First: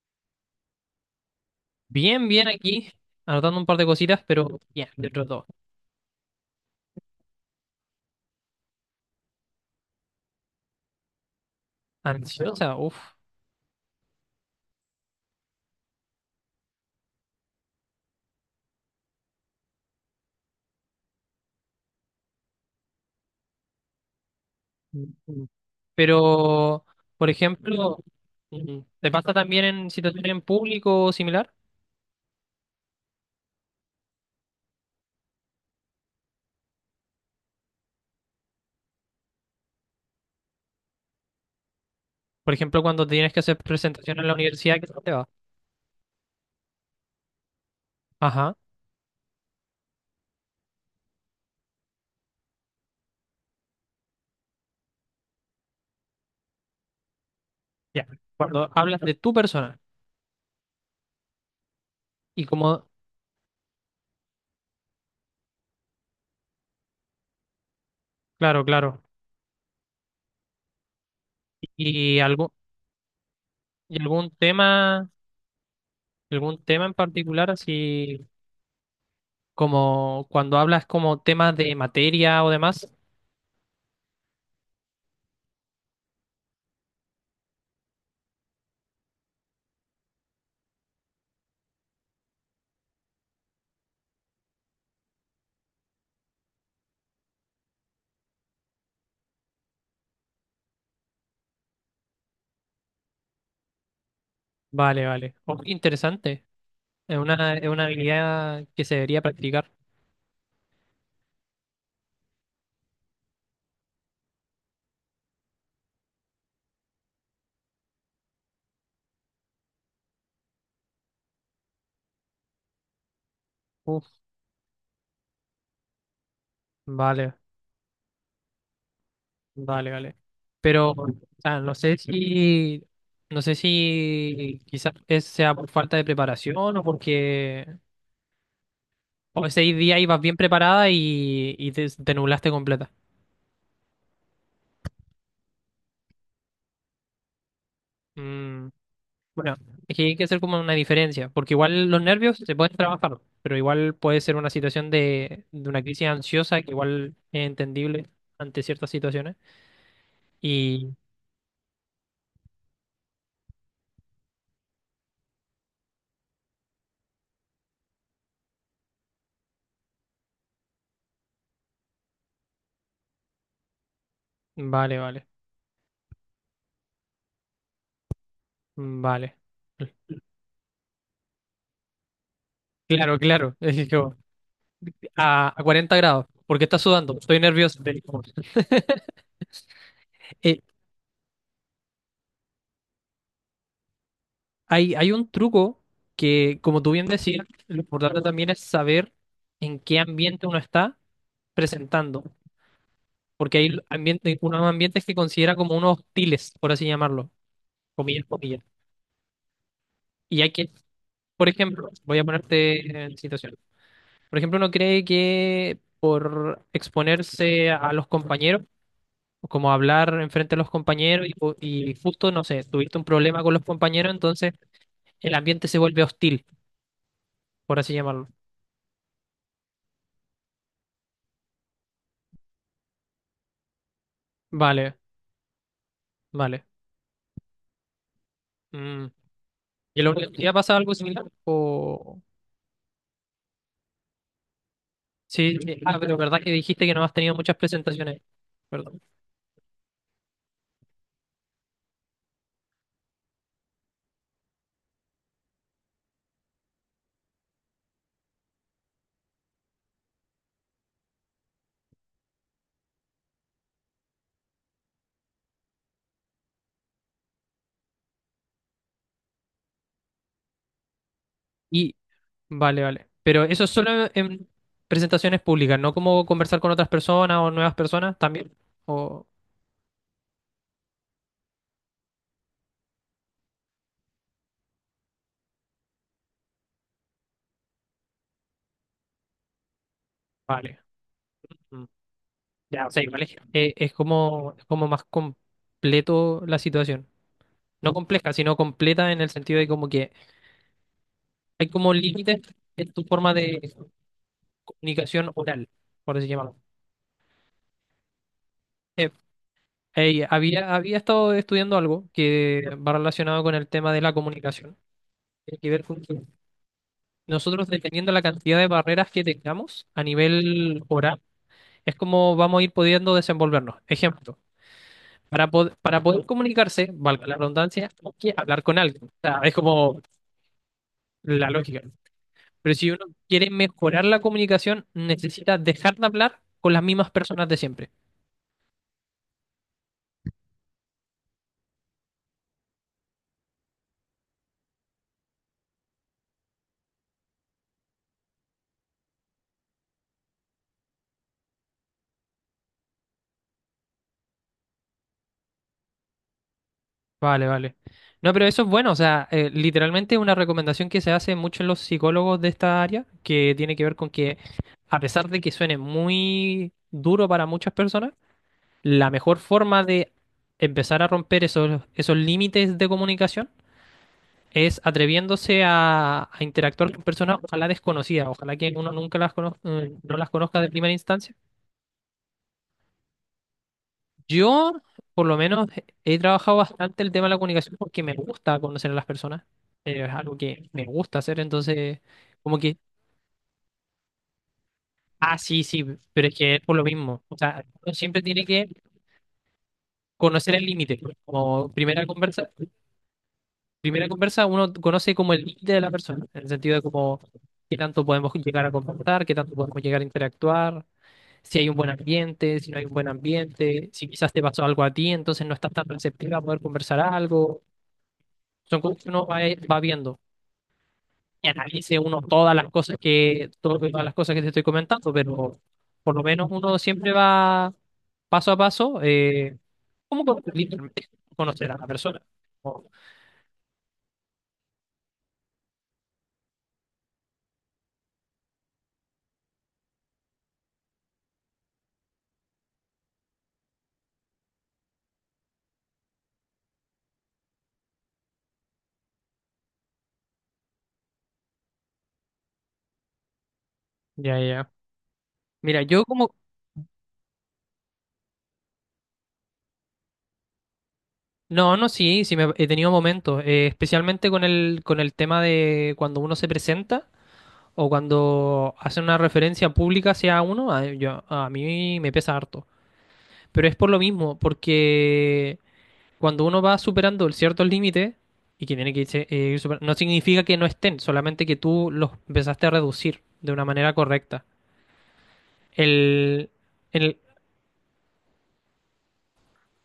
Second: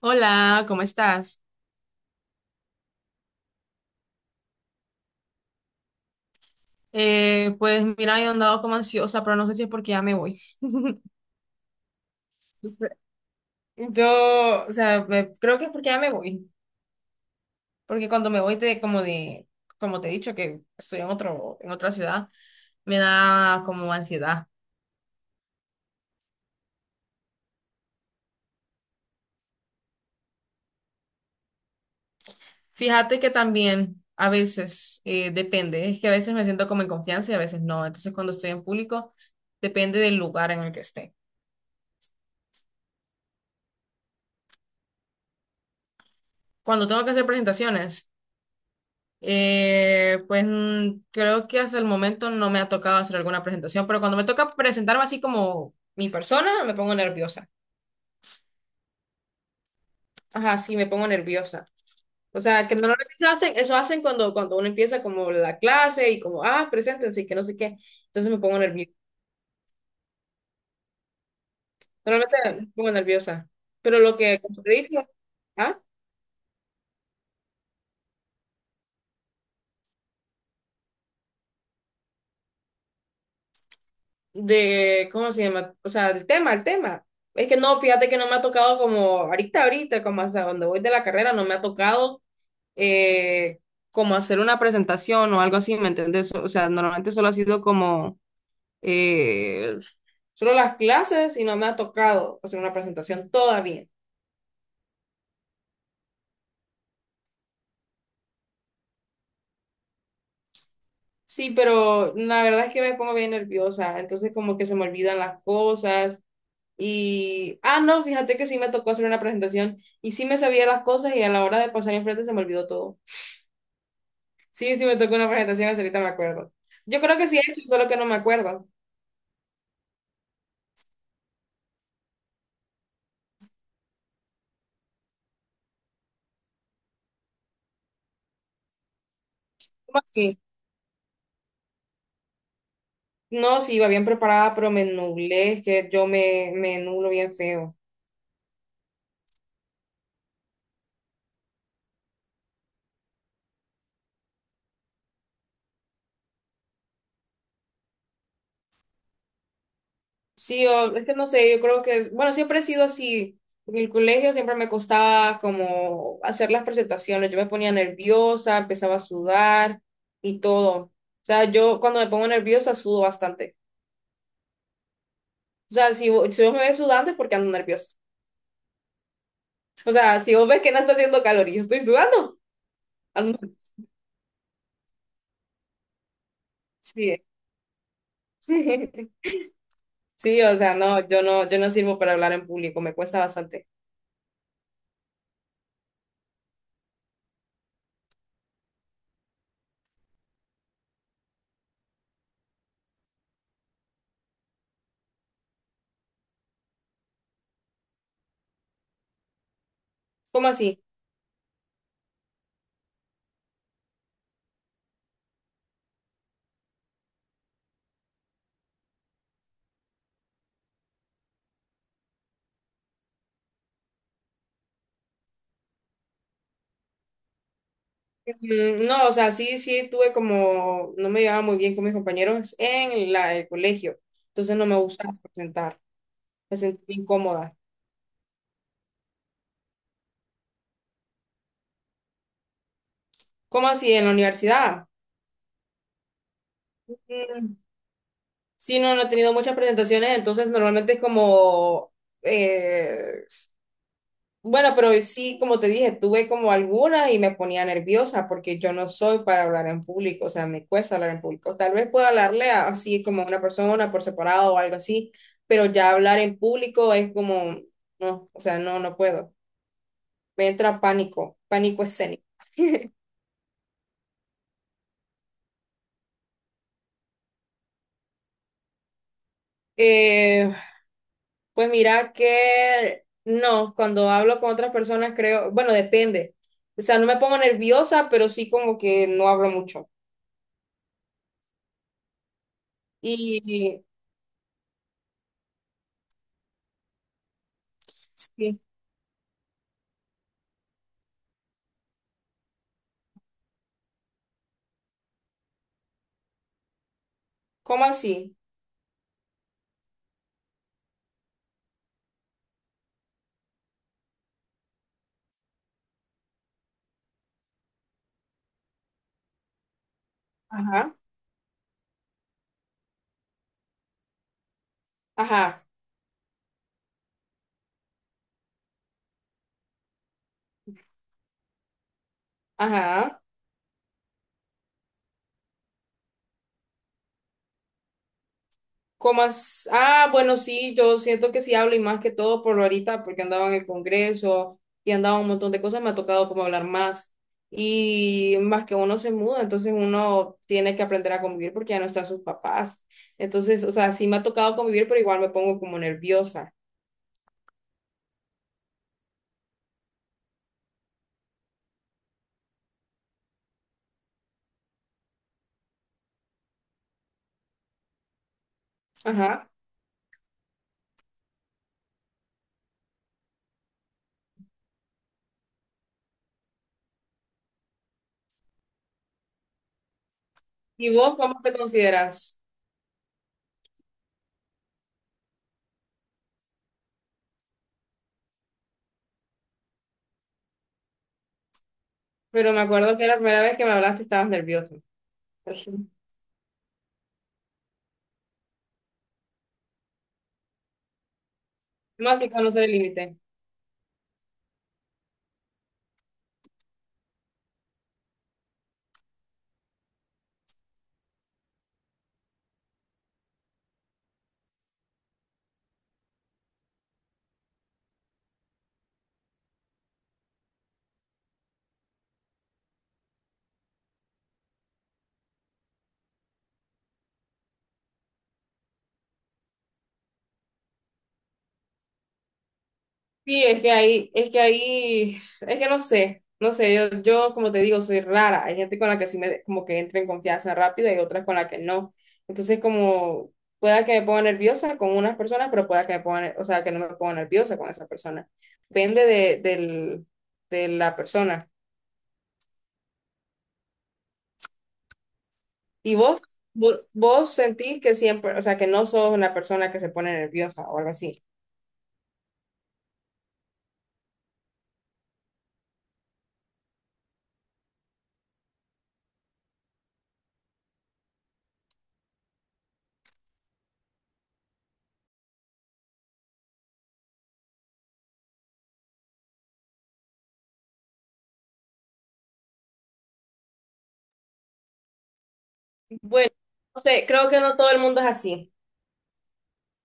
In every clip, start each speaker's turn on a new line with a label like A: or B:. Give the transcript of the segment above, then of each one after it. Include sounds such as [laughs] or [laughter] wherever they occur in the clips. A: Hola, ¿cómo estás?
B: Bien, bien aquí, anotando un par de cositas, pero bien, de otros dos.
A: Pues mira, yo andado como ansiosa, pero no sé si es porque ya me voy. [laughs] O
B: Ansiosa,
A: sea,
B: uff.
A: yo, o sea, creo que es porque ya me voy. Porque cuando me voy como te he dicho, que estoy en otra ciudad, me da como ansiedad.
B: Pero, por ejemplo, ¿te pasa también en situaciones en público o similar?
A: Fíjate que también a veces depende, es que a veces me siento como en confianza y a veces no. Entonces cuando estoy en público, depende del lugar en el que esté.
B: Por ejemplo, cuando tienes que hacer presentaciones en la universidad, ¿qué tal te va?
A: Cuando tengo que hacer presentaciones.
B: Ajá,
A: Creo que hasta el momento no me ha tocado hacer alguna presentación, pero cuando me toca presentarme así como mi persona, me pongo nerviosa.
B: ya. Cuando hablas de tu persona
A: Ajá, sí, me pongo nerviosa. O
B: y
A: sea, que
B: como,
A: normalmente eso hacen cuando uno empieza como la clase y como, ah, preséntense y que no sé qué. Entonces me pongo
B: claro,
A: nerviosa.
B: claro. Y
A: Normalmente
B: algún,
A: me pongo nerviosa. Pero
B: y
A: lo
B: algún
A: que, como te
B: tema,
A: dije, ¿ah?
B: algún tema en particular, así como cuando hablas como temas de materia o demás.
A: De, ¿cómo se llama? O sea, el tema, el tema. Es que no, fíjate que no me ha tocado como ahorita, como hasta donde voy de la carrera, no me ha tocado eh, como hacer una presentación o algo así, ¿me entendés? O sea, normalmente solo ha sido como eh, solo las clases y no me ha tocado hacer una presentación todavía.
B: Vale, vale. Oh, interesante. Es una habilidad que se debería practicar.
A: Sí, pero la verdad es que me pongo bien nerviosa, entonces como que se me olvidan las cosas y, ah, no, fíjate que sí me tocó hacer una presentación y sí me sabía las cosas y a la hora de pasar enfrente se me olvidó todo.
B: Uf,
A: Sí, sí me tocó una presentación, hasta ahorita me acuerdo. Yo creo que sí
B: vale,
A: he hecho, solo que no me acuerdo.
B: vale, vale. Pero, o sea, no sé si, no sé si quizás sea por falta de preparación o porque o ese día
A: ¿Cómo
B: ibas bien
A: así?
B: preparada y te nublaste completa.
A: No, sí, iba bien preparada, pero me nublé, es que yo me nublo bien feo.
B: Mm, bueno, es que hay que hacer como una diferencia, porque igual los nervios se pueden trabajar, pero igual puede ser una situación de una crisis ansiosa que igual es entendible ante ciertas situaciones.
A: Sí,
B: Y,
A: es que no sé, yo creo que, bueno, siempre he sido así. En el colegio siempre me costaba como hacer las presentaciones, yo me ponía nerviosa, empezaba a sudar y todo. O sea, yo cuando me pongo nerviosa sudo bastante.
B: vale, vale.
A: O sea, si vos me ves sudando es porque ando nerviosa.
B: Mm, vale.
A: O sea, si vos ves que no está haciendo calor y yo estoy sudando,
B: Claro,
A: ando...
B: claro. [laughs] Es que como, a 40 grados, porque está sudando,
A: Sí.
B: estoy nervioso.
A: [laughs] Sí, o
B: Eh,
A: sea, no, yo no sirvo para hablar en público, me cuesta bastante.
B: Hay, hay un truco que, como tú bien decías, lo importante también es saber en qué ambiente uno está presentando, porque hay ambiente, unos ambientes que considera como unos hostiles, por así llamarlo, comillas, comillas. Y
A: ¿Cómo
B: hay que,
A: así?
B: por ejemplo, voy a ponerte en situación. Por ejemplo, uno cree que por exponerse a los compañeros, o como hablar enfrente a los compañeros y, y justo, no sé, tuviste un problema con los compañeros, entonces el ambiente se vuelve hostil, por así llamarlo.
A: Mm, no, o sea, sí, sí tuve como, no me llevaba muy bien con mis compañeros en el colegio, entonces no me
B: Vale,
A: gustaba presentar, me
B: vale.
A: sentí incómoda.
B: Mm. ¿Y en la universidad pasa algo similar? O...
A: ¿Cómo así en la universidad?
B: Sí, sí. Ah, pero verdad que dijiste que no has tenido muchas
A: Mm,
B: presentaciones.
A: sí,
B: Perdón.
A: no he tenido muchas presentaciones, entonces normalmente es como, eh, bueno, pero sí, como te dije, tuve como algunas y me ponía nerviosa porque yo no soy para hablar en público, o sea, me cuesta hablar en público. Tal vez pueda así como a una persona por separado o algo así, pero ya hablar en público es como, no, o sea, no, no puedo. Me entra pánico, pánico
B: Y,
A: escénico. [laughs]
B: vale, vale. Pero eso es solo en presentaciones públicas, no como conversar con otras personas o nuevas personas también. O...
A: Eh, pues mira que no, cuando hablo con otras personas creo, bueno, depende. O sea, no me pongo nerviosa, pero sí como que no hablo mucho.
B: Vale. Mm. Ya, o sea, igual
A: Y
B: es como más completo la situación. No compleja, sino
A: sí,
B: completa en el sentido de como que hay como límites en tu forma de comunicación oral, por así llamarlo.
A: ¿cómo así?
B: Eh, había estado estudiando algo que va relacionado con el tema de la comunicación. Tiene que ver con que nosotros, dependiendo de la cantidad de barreras que tengamos a nivel
A: Ajá,
B: oral, es como vamos a ir pudiendo desenvolvernos. Ejemplo, para,
A: ajá,
B: para poder comunicarse, valga la redundancia, hay que hablar con alguien. O sea, es como la lógica. Pero si uno
A: ajá.
B: quiere mejorar la comunicación, necesita dejar de hablar con las mismas personas de siempre.
A: Ah, bueno, sí, yo siento que sí hablo y más que todo por lo ahorita, porque andaba en el Congreso y andaba un montón de cosas, me ha tocado como hablar más. Y más que uno se muda, entonces uno tiene que aprender a convivir porque ya no están sus papás. Entonces, o sea, sí me ha tocado convivir, pero igual me pongo como nerviosa.
B: Vale, vale. No, pero eso es bueno, o sea, literalmente es una recomendación que se hace mucho en los psicólogos de esta área, que tiene que ver con que a pesar de que suene muy duro para muchas personas, la mejor
A: Ajá.
B: forma de empezar a romper esos, esos límites de comunicación es atreviéndose a interactuar con personas, ojalá desconocidas, ojalá que uno nunca las no las conozca de primera
A: ¿Y vos
B: instancia.
A: cómo te consideras?
B: Yo, por lo menos, he trabajado bastante el tema de la comunicación porque me gusta conocer a las personas. Es algo que me gusta hacer, entonces,
A: Pero
B: como
A: me
B: que,
A: acuerdo que la primera vez que me hablaste estabas nerviosa.
B: ah, sí,
A: Así.
B: sí, pero es que es por lo mismo. O sea, uno siempre tiene que conocer el límite. Pues, como
A: Más sin conocer el límite.
B: primera conversa, uno conoce como el límite de la persona, en el sentido de como qué tanto podemos llegar a comportar, qué tanto podemos llegar a interactuar, si hay un buen ambiente, si no hay un buen ambiente, si quizás te pasó algo a ti, entonces no estás tan receptiva a poder conversar algo. Son cosas que uno va, va viendo. Y analice uno todas las cosas que, todas las cosas que te estoy comentando, pero por lo menos uno siempre va paso a paso, como literalmente conocer a la persona. Oh,
A: Sí, es que ahí, es que no sé, yo, yo como te digo, soy rara. Hay gente con la que sí me, como que entro en confianza rápido y otras con la que no. Entonces, como, pueda que me ponga nerviosa con unas personas, pero pueda que me ponga, o sea, que no me ponga nerviosa con esa persona. Depende del, de la persona.
B: ya, ya. Mira,
A: ¿Y
B: yo como...
A: vos sentís que siempre, o sea, que no sos una persona que se pone nerviosa o algo así?
B: No, no, sí, sí me, he tenido momentos, especialmente con el tema de cuando uno se presenta o cuando hace una referencia pública hacia uno, a, yo, a mí me pesa harto. Pero es por lo mismo, porque cuando uno va superando ciertos límites y que tiene que ir superando, no significa que no estén, solamente que tú los empezaste a reducir de una manera correcta.
A: Bueno,
B: El,
A: no sé,
B: el-
A: creo que no todo el mundo es así.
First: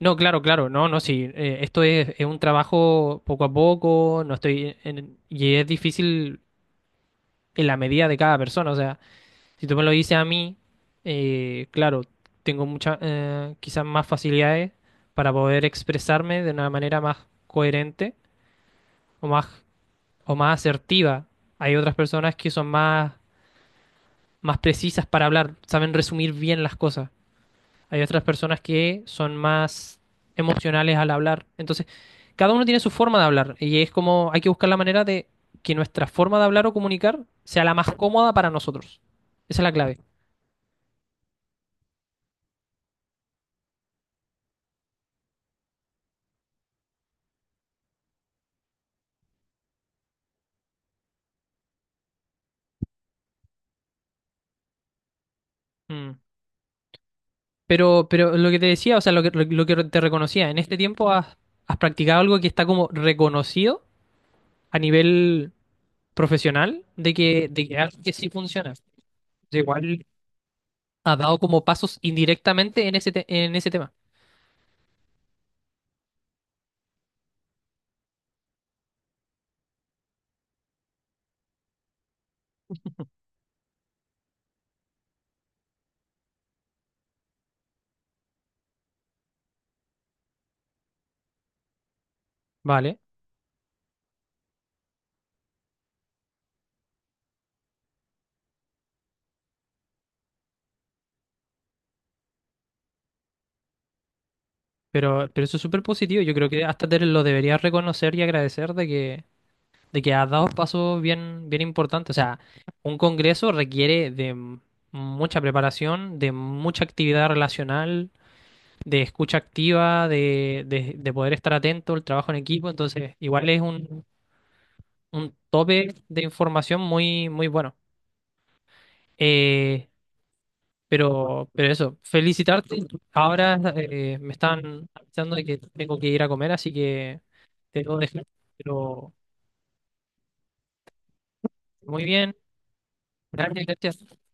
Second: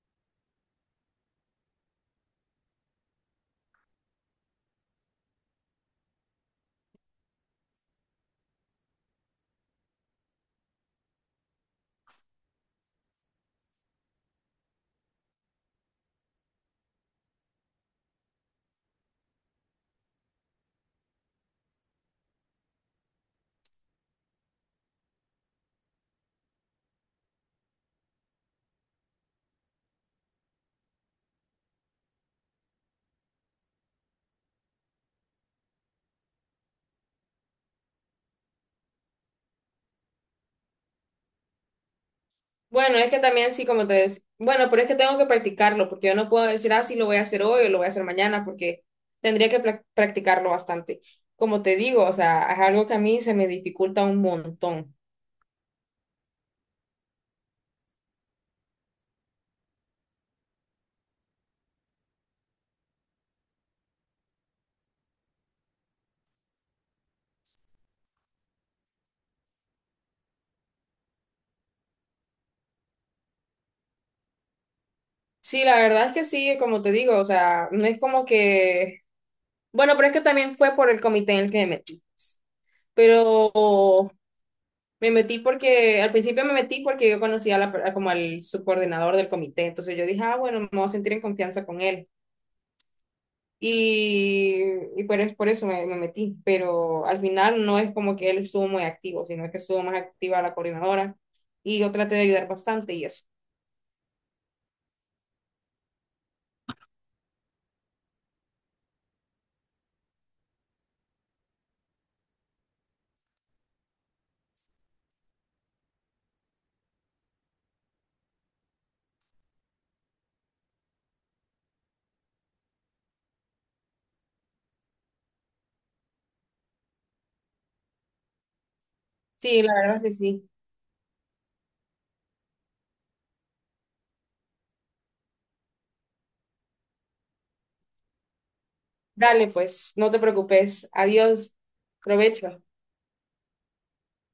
B: no, claro, claro, no, no, sí, esto es un trabajo poco a poco, no y es difícil en la medida de cada persona, o sea, si tú me lo dices a mí, claro, tengo muchas, quizás más facilidades para poder expresarme de una manera más coherente o más o más asertiva. Hay otras personas que son más, más precisas para hablar, saben resumir bien las cosas. Hay otras personas que son más emocionales al hablar. Entonces, cada uno tiene su forma de hablar y es como hay que buscar la manera de que nuestra forma de hablar o comunicar sea la más cómoda para nosotros. Esa es la clave.
A: Bueno, es que también sí, como te decía, bueno, pero es que tengo que practicarlo, porque yo no puedo decir, ah, sí, lo voy a hacer hoy o lo voy a hacer mañana, porque tendría que practicarlo bastante. Como te digo, o sea, es algo que a mí se me dificulta un montón.
B: Mm. Pero lo que te decía, o sea, lo que te reconocía, en este tiempo has, has practicado algo que está como reconocido a nivel profesional de que algo que sí funciona. Igual ha dado como pasos indirectamente en ese, en ese tema,
A: Sí, la verdad es que sí, como te digo, o sea, no es como que, bueno, pero es que también fue por el comité en el que me metí, pues. Pero me metí porque, al principio me metí porque yo conocía a como al subcoordinador del comité, entonces yo dije, ah, bueno, me voy a sentir en confianza con él.
B: ¿vale?
A: Y, y por, por eso me metí, pero al final no es como que él estuvo muy activo, sino que estuvo más activa la coordinadora y yo traté de ayudar bastante y eso.
B: Pero eso es súper positivo. Yo creo que hasta te lo deberías reconocer y agradecer de que has dado pasos bien, bien importantes. O sea, un congreso requiere de mucha preparación, de mucha actividad relacional, de escucha activa, de poder estar atento, el trabajo en equipo. Entonces, igual es un tope de información muy, muy bueno.
A: Sí, la
B: Eh,
A: verdad es que sí.
B: pero eso, felicitarte. Ahora me están avisando de que tengo que ir a comer, así que te debo dejar. Pero
A: Dale, pues, no te preocupes. Adiós.
B: muy bien,
A: Provecho.
B: gracias, gracias.